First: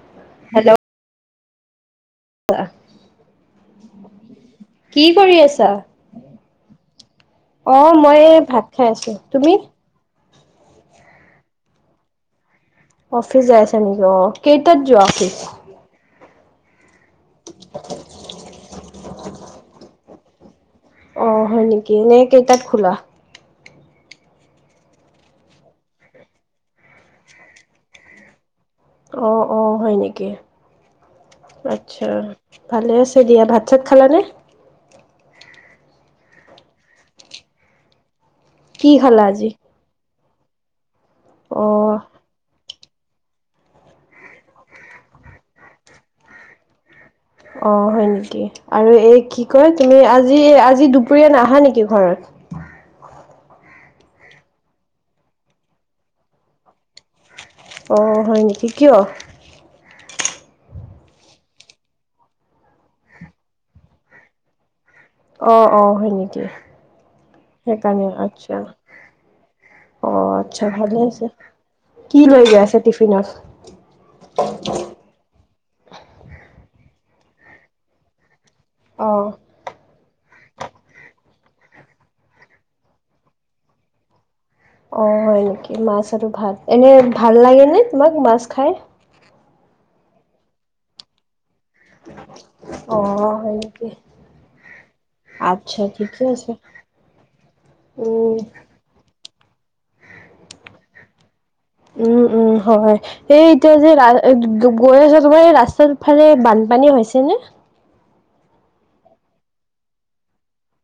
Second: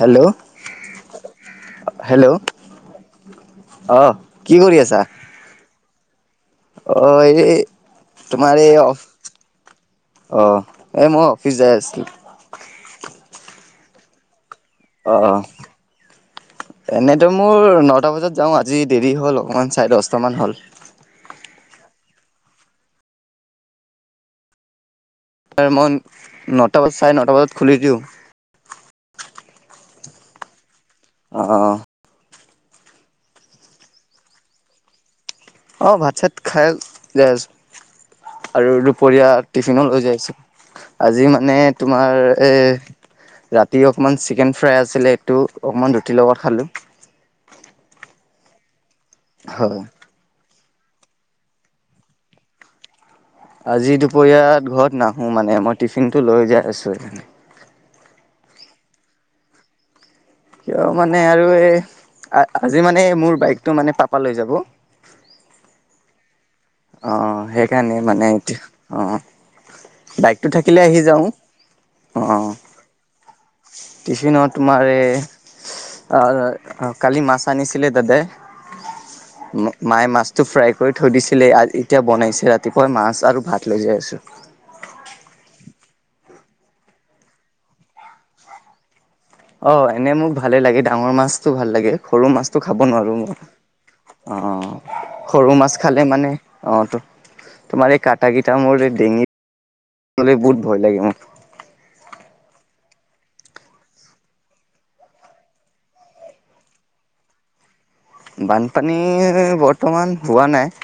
Hello hello hello অ। কি কৰি আছা? আহ, এই অ মই তোমাৰ ভাত এই খাই অ। আছো। তুমি? অঁ এই মই অফিচ যাই আছিলোঁ। অফিচ যাই আছে নেকি? অ'। কেইটাত যোৱা? অ', অফিচ? অ'। এনেতো মোৰ নটা বজাত যাওঁ, আজি দেৰি হ'ল অকমান চাৰে দহটা মান হ'ল। অ হয় নেকি? এনে কেইটাত খোলা। তাৰ মই নটা বজাত চাৰে নটা বজাত খুলি দিওঁ। অ', অ', হয় নেকি? অ'। আচ্ছা' ভালে আছে দিয়া ভাত চাত খালানে? অ' ভাত চাত খাই যাই আছো আৰু কি খালা দুপৰীয়া আজি? টিফ। লৈ যাইছো, আজি মানে অ তোমাৰ এ। ৰাতি অকণমান চিকেন ফ্ৰাই আছিলে এইটো অকণমান ৰুটিৰ লগত খালোঁ। অ', হয় নেকি আৰু এই কি কয় হয় তুমি আজি আজি দুপৰীয়া নাহা নেকি ঘৰত? আজি দুপৰীয়াত ঘৰত নাহোঁ মানে মই টিফিনটো লৈ যাই আছোঁ সেইকাৰণে। অ', হয় নেকি কিয়? কিয় মানে আৰু এই আজি মানে মোৰ বাইকটো মানে পাপালৈ যাব। অ', অ', হয় নেকি। অ', সেইকাৰণে মানে এইটো অ'। অ বাইকটো আচ্ছা থাকিলে ভালে আহি যাওঁ আছে। কি অ'। লৈ গৈ আছা টিফিনত? টিফিনত তোমাৰ এ আহ কালি মাছ আনিছিলে দাদায়ে অ'। মায়ে মাছটো ফ্ৰাই কৰি থৈ দিছিলে এতিয়া বনাইছে ৰাতিপুৱাই মাছ আৰু ভাত লৈ যায় আছো। অ', হয় নেকি মাছ আৰু ভাত এনে ভাল লাগে নে তোমাক মাছ খাই? অ', এনেই মোক ভালে লাগে ডাঙৰ মাছতো ভাল লাগে সৰু মাছটো খাব অ নোৱাৰো মই। হয় নেকি অ', সৰু মাছ আচ্ছা খালে ঠিকে মানে আছে অ' ত তোমাৰ এই উম কটাকিটা মোৰ এই ডিঙিত বহুত ভয় লাগে মোৰ। উম, উম, হয়। এই এতিয়া যে গৈ ৰাৰ আছা যে ৰাস্তাৰফালে বানপানী হৈছে নে? বানপানী বৰ্তমান হোৱা নাই।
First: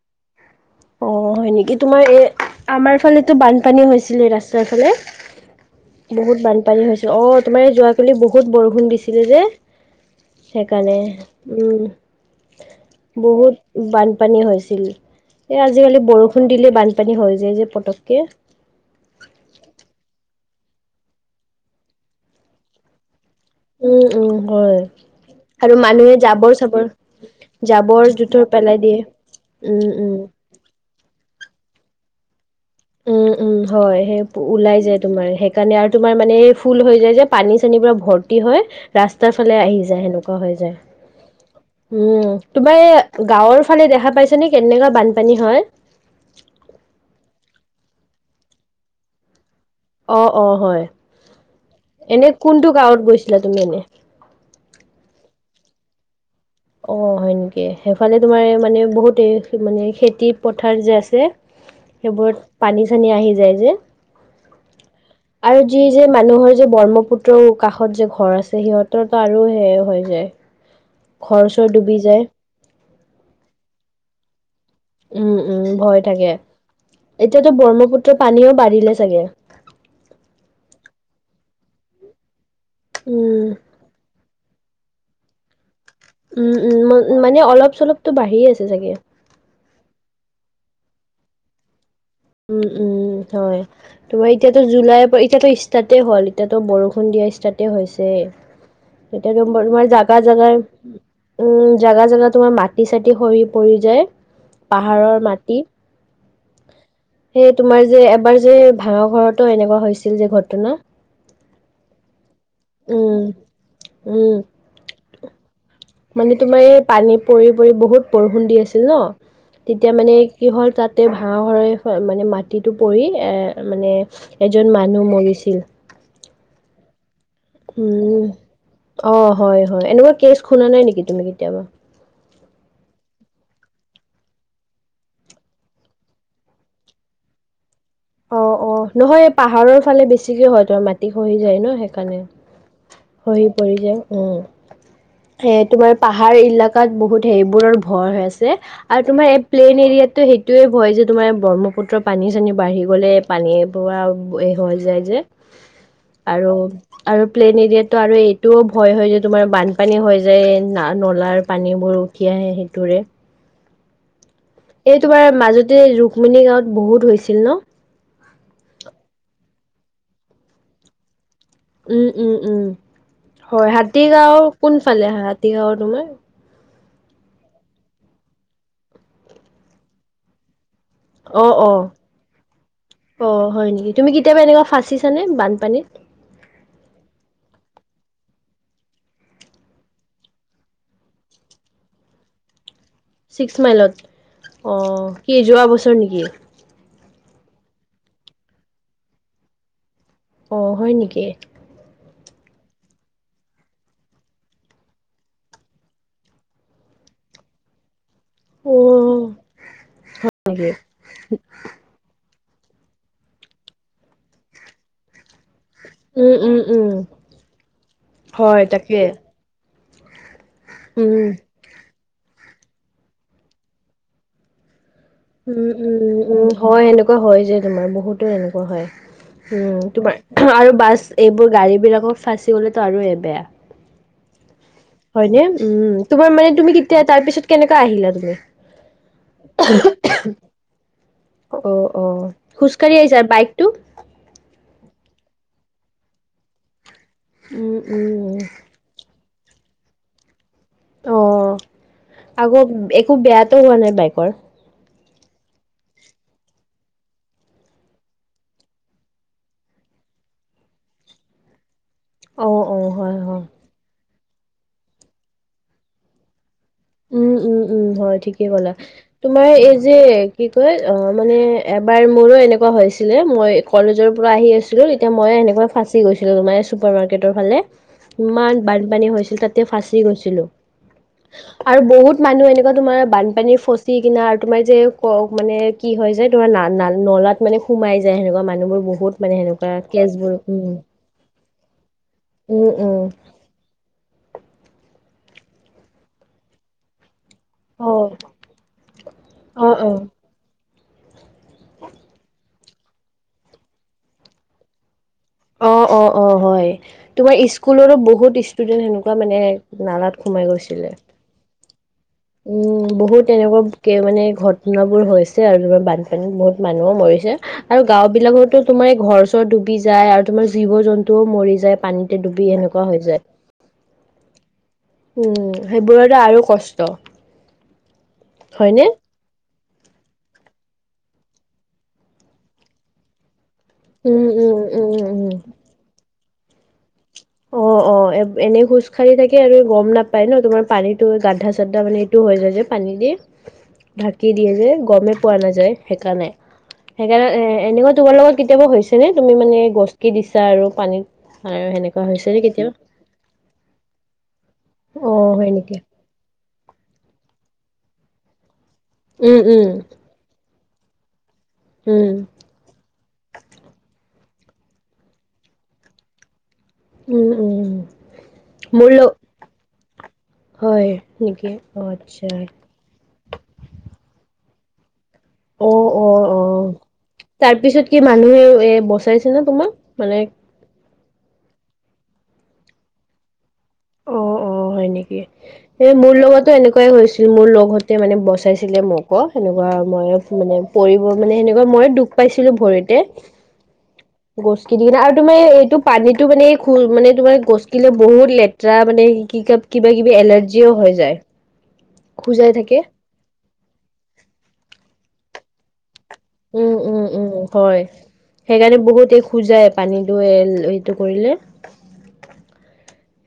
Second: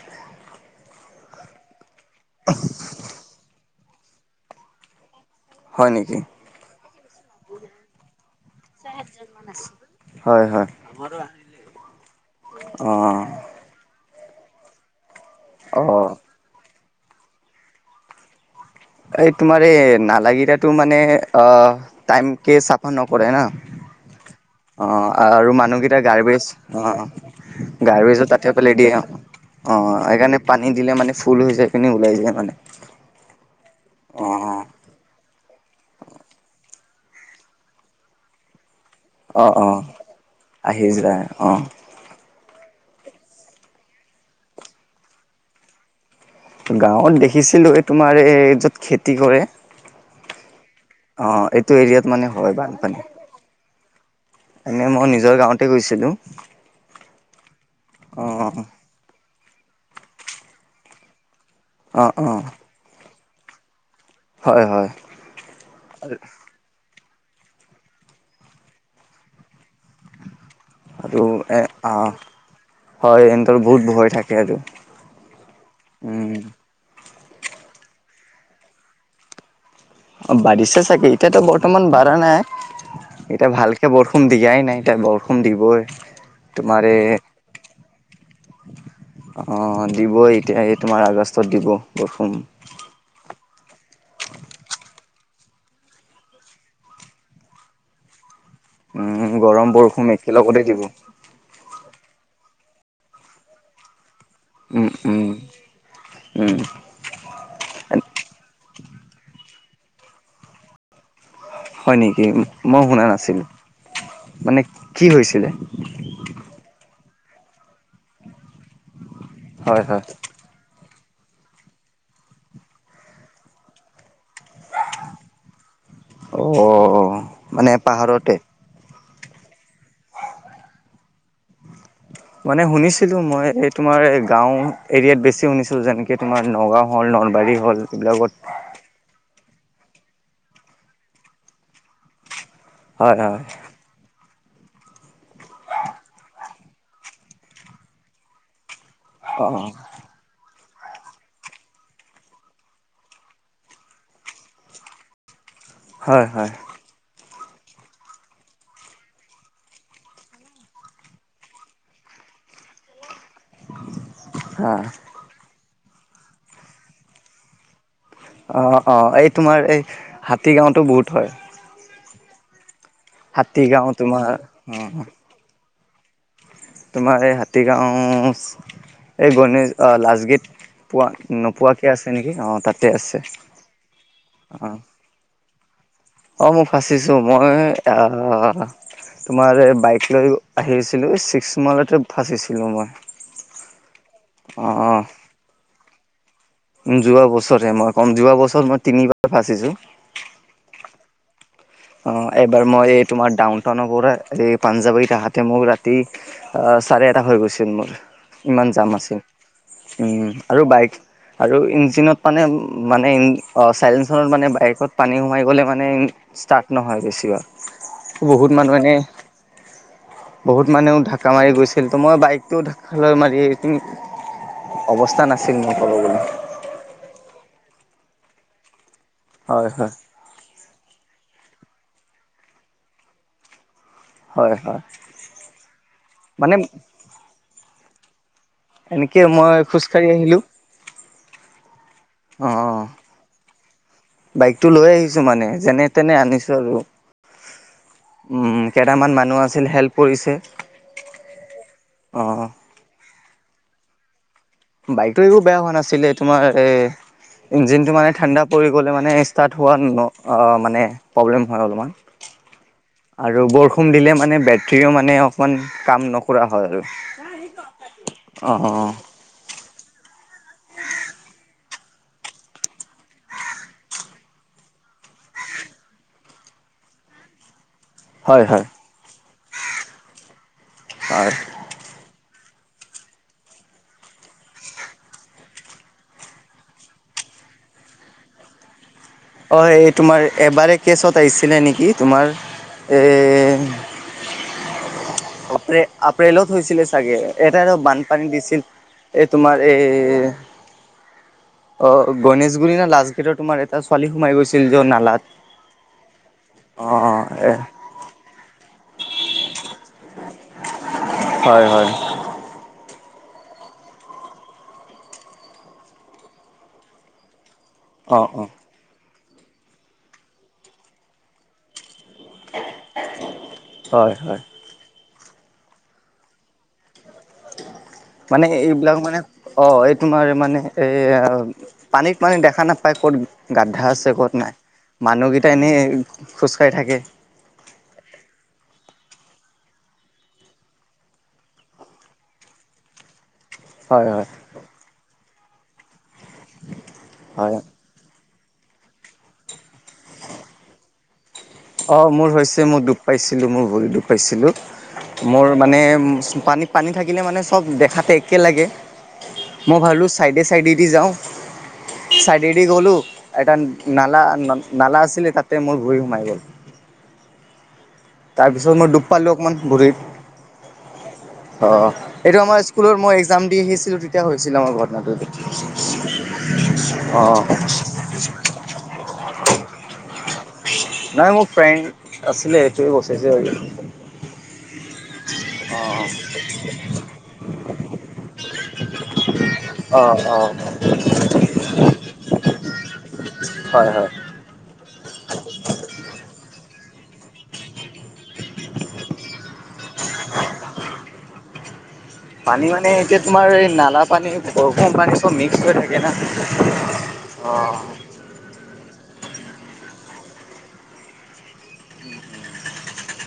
অ', হয় নেকি তোমাৰ এ আমাৰ ফালেতো বানপানী হৈছিলে ৰাস্তাৰ ফালে। হয় নেকি? বহুত বানপানী হৈছিল, অ' তোমাৰ যোৱা কালি বহুত বৰষুণ দিছিলে যে হয় হয় সেইকাৰণে উম। অ'। বহুত বানপানী হৈছিল। এ আজিকালি অ' বৰষুণ দিলে বানপানী হৈ যায় যে পতকে। এই তোমাৰ এই নালাগিৰাটো মানে আহ টাইম কেে চাফা নকৰে না। উম, উম, হয় অ' আৰু মানুহকেইটা মানুহে গাৰ্বেজ জাবৰ চাবৰ অ' জাবৰ জোথৰ পেলাই দিয়ে উম অ' উম। সেইকাৰণে পানী দিলে মানে ফুল হৈ যায় পিনি ওলাই যায় মানে। উম, উম, হয় সেই অ' ওলাই যায় তোমাৰ হেক সেইকাৰণে আৰু তোমাৰ মানে এই ফুল হৈ যায় যে পানী চানীবিলাক ভৰ্তি হয়। ৰাস্তাৰ অ' ফালে আহি অ' যায় সেনেকুৱা হৈ যায়। আহি অ' উম, তোমাৰ এই গাঁৱৰফালে দেখা পাইছানে কেনেকুৱা বানপানী হয়? গাঁৱত দেখিছিলো এই তোমাৰ এই য'ত খেতি কৰে। অ', অ', অ', হয় এইটো এৰিয়াত এনে মানে হয় কোনটো গাঁৱত বানপানী। গৈছিলা তুমি এনে? এনে মই নিজৰ গাঁৱতে গৈছিলো। অ', হয় নেকি সেইফালে তোমাৰ এই মানে বহুত মানে খেতি পথাৰ যে আছে। অ', সেইবোৰত অ', পানী চানী আহি যায় যে। হয়, হয় আৰু যি যে মানুহৰ ব্ৰহ্মপুত্ৰৰ কাষত যে ঘৰ আছে সিহঁতো আৰু শেষ হৈ যায়। আৰু ঘৰ এ চৰ আ ডুবি যায়। হয় ইহঁতৰ বহুত ভয় থাকে আৰু। উম, উম, ভয় থাকে। উম, এতিয়াতো ব্ৰহ্মপুত্ৰ পানীও বাঢ়িলে চাগে। অ', বাঢ়িছে চাগে এতিয়াতো বৰ্তমান বাঢ়া নাই। উম। এতিয়া ভালকে বৰষুণ দিয়াই নাই এতিয়া বৰষুণ দিবই। উম উম তোমাৰে মানে অলপ চলপতো বাঢ়িয়ে আছে চাগে। অ' দিবই এতিয়া এই তোমাৰ আগষ্টত দিব বৰষুন। উম উম হয়। তোমাৰ এতিয়াতো জুলাইৰ পৰা এতিয়াতো ষ্টাৰ্টেই হ'ল এতিয়াতো বৰষুণ দিয়া ষ্টাৰ্টেই হৈছে। উম, তেতিয়া তম গৰম তোমাৰ বৰষুণ জাগা একেলগতে জাগাই। দিব উম জাগা জেগা তোমাৰ মাটি চাটি সৰি পৰি যায়। উম পাহাৰৰ উম মাটি উম। সেই তোমাৰ যি এবাৰ যে ভাঙৰ ঘৰতো এনেকুৱা হৈছিল যে ঘটনা। হয় নেকি মই শুনা উম নাছিলোঁ উম মানে কি হৈছিলে। মানে তোমাৰ এই পানী পৰি পৰি বহুত বৰষুণ দি আছিল ন হয়, তেতিয়া হয় মানে। কি হ'ল তাতে ভাঁহ ঘৰে মানে মাটিটো পৰি এ মানে। এজন মানুহ মৰিছিল। অ'। মানে উম পাহাৰতে অ' হয় হয় এনেকুৱা কেচ শুনা নাই নেকি তুমি কেতিয়াবা। মানে শুনিছিলোঁ মই এই তোমাৰ গাঁও এৰিয়াত বেছি শুনিছিলোঁ যেনেকৈ তোমাৰ নগাঁও হ'ল নলবাৰী হ'ল। এইবিলাকত অ' অ' নহয় পাহাৰৰ ফালে বেছিকে হয় তোমাৰ মাটি খহি যায় ন সেইকাৰণে। হয় হয় খহি পৰি যায়। উম এ তোমাৰ পাহাৰ এলেকাত বহুত সেইবোৰৰ ভয় হৈ আছে। আৰু তোমাৰ এই অঁ প্লেইন এৰিয়াত টো সেইটোৱে ভয় যে তোমাৰ ব্ৰহ্মপুত্ৰ পানী চানী বাঢ়ি। গ'লে পানী পৱা হৈ যায় যে হয় হয় আৰু। আৰু প্লেইন এৰিয়াতটো আৰু এইটোও ভয় হয় যে তোমাৰ বানপানী হৈ যায় ন নলাৰ পানীবোৰো। উটিয়াহে সেইটোৰে। অঁ এই তোমাৰ মাজতে ৰুক্মিণী গাঁৱত বহুত হৈছিল ন। অ' অ' এই তোমাৰ এই হাতী গাঁওতো বহুত হয়। উম উম উম হাতী হয় গাঁও তোমাৰ হাতীগাঁওৰ কোন অঁ ফালে হাতীগাঁওৰ তোমাৰ। তোমাৰ এই হাতীগাঁও এই গণেশ লাজগিট। পোৱা অ', অ', নোপোৱাকৈ আছে নেকি অ' তাতে আছে অ', হয় নেকি? তুমি কেতিয়াবা এনেকুৱা অ'। ফাঁচিছানে বানপানীত। অ' মই ফাঁচিছো মই আহ। তোমাৰ যে বাইক লৈ আহি আছিলো ছিক্স মাইলতে ফাঁচিছিলো মই। ছিক্স মাইলত অ' কি যোৱা বছৰ নেকি। উম যোৱা বছৰে মই ক'ম যোৱা বছৰত মই তিনিবাৰ ফাচিছো। অ' হয় নেকি। অ' এইবাৰ মই এই তোমাৰ ডাউনটাউনৰ পৰা এই পাঞ্জাবৰি আহাতে মই ৰাতি। অ' চাৰে এটা হৈ গৈছিল মোৰ। ইমান অ জাম আছিল উম আৰু নেকি? বাইক আৰু ইঞ্জিনত। মানে মানে চাইলেঞ্চত মানে বাইকত পানী সোমাই গ'লে মানে উম উম ষ্টাৰ্ট।। উম নহয় বেছিভাগ বহুত হয় মানুহে। তাকে বহুত মানেও উম ঢাকা মাৰি গৈছিল তোমাৰ বাইকটো ঢাকা মাৰি। অৱস্থা নাছিল উম মই ক'ব উম গ'লে। উম হয় এনেকুৱা হয় যে তোমাৰ বহুতো এনেকুৱা হয় উম তোমাৰ। আৰু বাছ এইবোৰ গাড়ী বিলাকত ফাঁচি গলেতো আৰু বেয়া। হয় হয়। হয়নে তোমাৰ মানে তুমি কেতিয়া তাৰ পিছত কেনেকা আহিলা তুমি। এনেকে মই খোজকাঢ়ি আহিলো। অ অ' খোজকাঢ়ি আহিছা, বাইকটো? বাইকতটো লৈ আহিছো মানে, যেনে তেনে আনিছো আৰু। উম উম' উম উম' কেটামান মানুহ আছিল হেল্প কৰিছে। অঁ, অ আগত একো বেয়াতো হোৱা নাই বাইকৰ? বাইকতো একো বেয়া হোৱা নাছিলেই তোমাৰ এই- ইঞ্জিনটো মানে ঠাণ্ডা পৰি গ'লে মানে ষ্টাৰ্ট হোৱা ন অঁ মানে- প্ৰব্লেম হয় অলমান। অঁ অঁ' আৰু বৰষুণ দিলে মানে বেটৰিও মানে অকমান কাম নকৰা হয় আৰু। উম উম উম' হয় ঠিকেই অঁ কলা। অঁ তোমাৰ এই যে কি কয় অঁ মানে এবাৰ মোৰো এনেকুৱা হৈছিলে মই- কলেজৰ পৰা আহি আছিলো তেতিয়া মই সেনেকে ফাঁচি গৈছিলো তোমাৰ চুপাৰ মাৰ্কেটৰ ফালে। হয় ইমান হয় বানপানী হৈছিল তাতে ফাঁচি গৈছিলো। আৰ- আৰো বহুত মানুহ এনেকুৱা তোমাৰ বানপানী ফচি কিনা আৰু তোমাৰ যে ক মানে- কি হয় যে তোমাৰ না ন নলাত মানে সোমাই যায় সেনেকুৱা মানুহবোৰ বহুত। মানে অ সেনেকুৱা এই তোমাৰ কেচবোৰ এবাৰে উম, কেছত আহিছিলে নেকি তোমাৰ, উম, উম, এ- অপ্ৰে আপ্ৰেলত হৈছিলে চাগে। ইয়াতে আৰু অ', বানপানী দিছিল এই তোমাৰ অ', অ'। এই- অ গণেশগুৰি নে লাষ্ট গেটৰ তোমাৰ এটা ছোৱালী সোমাই গৈছিল য নালাত। অ অ অ' হয়, অ অ তোমাৰ এ স্কুলৰো বহুত ষ্টু- ষ্টুডেণ্ট সেনেকুৱা মানে নালাত সোমাই গৈছিলে। হয় হয়। উম বহুত এনেকুৱা কে মানে ঘটনাবোৰ হৈছে আৰু তুমাৰ বানপানীত বহুত মানুহো মৰিছে। আৰু গাঁও অ অ বিলাকতো তোমাৰ এই ঘৰ চৰ ডুবি যায় আৰু তোমাৰ জীৱ জন্তুও মৰি যায় পানীত- টো ডুবি সেনেকুৱা হৈ যায়। হয় হয় উম' সেইবোৰতে আৰু কষ্ট- ত। মানে সে এইবিলাক মানে- অ' এই তোমাৰ মানে এই পানীত মানে দেখা নাপায় ক'ত- গাদ্ধা আছে উম, ক'ত নাই উম, উম, উম। মানুহগেইটা এনেই খোজকাঢ়ি থাকে। অ অ' অ' এ এনেই খোজকাঢ়ি থাকে আৰু গম নাপায় ন তোমাৰ পানীটো গাদ্ধা চাদ্দা মানে এইটো হৈ যায় যে পানী দি। [inaudible] হয় হয় ঢাকি দিয়ে যে গমেই পোৱা নাযায় সেইকাৰণে, সেইকাৰণে এ হয় এনেও তোমাৰ লগত- কেতিয়াবা হৈছে নে তুমি মানে গছ কি দিছা আৰু পানীত সাৰ- অ' মোৰ হৈছে মই দুখ পাইছিলো মোৰ ভৰি দুখ পাইছিলো, অ হয় মোৰ নেকি? মানে পানীত- পানী থাকিলে মানে চব দেখাতে একে লাগে। উম উম মই ভাবিলোঁ ছাইডে চাইডেদি যাওঁ- উম' চাইডেদি গ'লো এটা নালা নালা আছিলে তাতে মোৰ ভৰি সোমাই গ'ল। উম উম' তাৰপিছত মই মোৰ দুখ লগ পালো অকমান হয় নেকি ভৰিত। অ অঁ আচ্ছা। এইটো আমাৰ- স্কুলত মই এক্সাম দি আহিছিলোঁ তেতিয়া হৈছিলে আমাৰ ঘটনাটো এইটো। অ অ অ' তাৰপিছত কি মানুহে এ বচাইছে ন তোমাক। মানে- নাই মোৰ ফ্ৰেণ্ড আছিলে সেইটোৱে বচাইছে আৰু। অ অ হয় নেকি? এ মোৰ লগতো এনেকুৱাই হৈছিল মোৰ লগহতে মানে বচাইছিলে মক এনেকুৱা মই অ' অ' অ' মানে পৰিব মানে সেনেকুৱা মই দুখ পাইছিলো ভৰিতে হয় হয়। গছকি দি কিনে আৰু তোমাৰ এইটো পানীতো মানে খু মানে তোমাৰ গছকিলে বহুত লেতেৰা মানে কি কাব কিবা কিবি এলাৰ্জিও হৈ যায়। খোজাই পানী থাকে মানে এতিয়া তোমাৰ এই নালা পানী বৰষুণ পানী চব মিক্স হৈ থাকে না। উম, উম, উম। অ' হয়, সেইকাৰণে বহুতে খুজায় পানীটো এল এইটো কৰিলে।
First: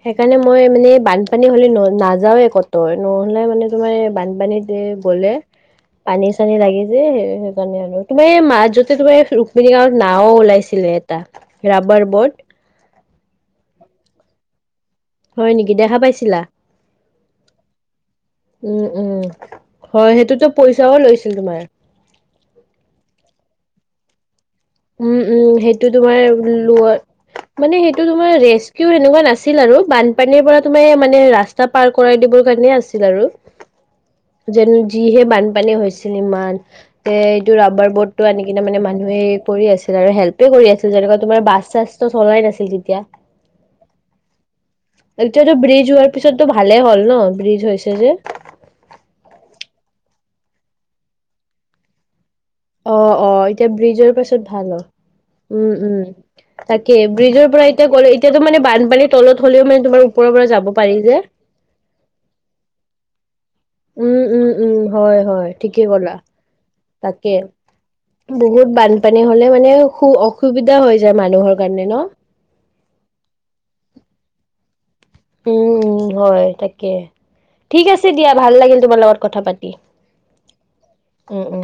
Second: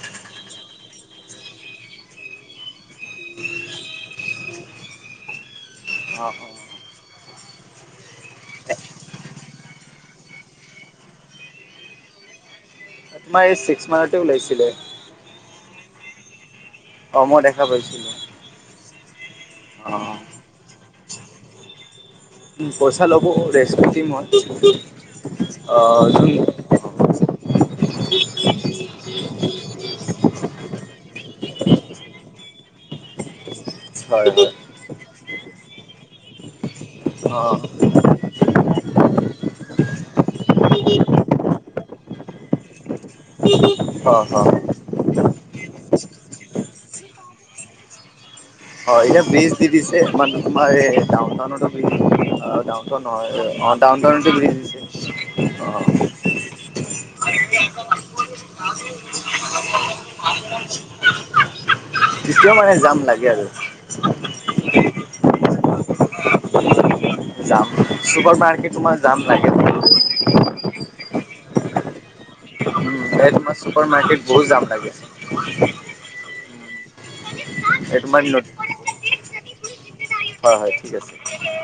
সেইকাৰণে মই মানে বানপানী হ'লে ন নাযাওঁয়ে কত নহ'লে মানে তোমাৰ এ বানপানীত এ গলে, পানী অ' চানী লাগি যে সে সেইকাৰণে আৰু তোমাৰ এই মা যতে তোমাৰ ৰুক্মিণী গাঁৱত নাও ওলাইছিলে এটা। ৰাবাৰ ব'ৰ্ড তোমাৰ এই ছিক্স মাইলতে ওলাইছিলে। হয় নেকি? দেখা পাইছিলা। অ মই দেখা পাইছ [unintelligible] উম, উম হয় সেইটোত পইচাও লৈছিল তোমাৰ। পইচা ল'ব ৰেষ্টকিউ টিমত। উম, উম! সেইটো অ' বাৰে যোন লোৱত মানে সেইটো তোমাৰ ৰেচকিউ সেনেকুৱা নাছিল আৰু বানপানীৰ পৰা তুমাৰ মানে ৰাস্ত স্তা, পাৰ কৰাই দিবৰ কাৰণে আছিল আৰু। হয় যেন যিহে বানপানী হৈছিল ইমান, এ হয় এইটো ৰাবাৰ ব'ৰ্ট টো আনি কিনে মানে মানুহেই কৰি আছিল আৰু হেল্পে কৰি আছিল যেনেকুৱা তোমাৰ বাছ চাছ চলাই নাছিল তেতিয়া। অ অ। এতিয়াতো ব্ৰিজ হোৱাৰ পিছতটো ভালেই হ'ল ন, ব্ৰিজ হৈছে যে। হয়, এয়া ব্ৰিজ দি দিছে! মান মায়ে ডাউন টাউনতো ব্রিজ [unintelligible] অ', নহয় এতিয়া অ টাউন ব্ৰিজৰ টাউনতো পাছত ব্রিজ ভাল দিছে। হ'ল। অ উম, উম। তাকে ব্ৰিজৰ পৰা এতিয়া গ'লে এতিয়াতো মানে, বানপানীৰ তলত হ'লেও মানে তোমাৰ ওপৰৰ পৰা যাব পাৰি যে। তিছকৌ মানে যাম লাগে আৰু। উম, উম, উম হয়, হয় ঠিকেই ক'লা। তাকে, যাম চুপাৰ বহুত মাৰ্কেট তোমাৰ যাম বানপানী হলে লাগে উম মানে সু অ সুবিধা হৈ যায় মানুহৰ কাৰণে ন। উম, এ তোমাৰ চুপাৰ মাৰ্কেট বহুত জাম লাগে। উম, হয় তাকে, ঠিক এই আছে তোমাৰ দিয়া, ন ভাল লাগিল তোমাৰ লগত কথা পাতি। হয়, হয় ঠিক আছে। উম, উম।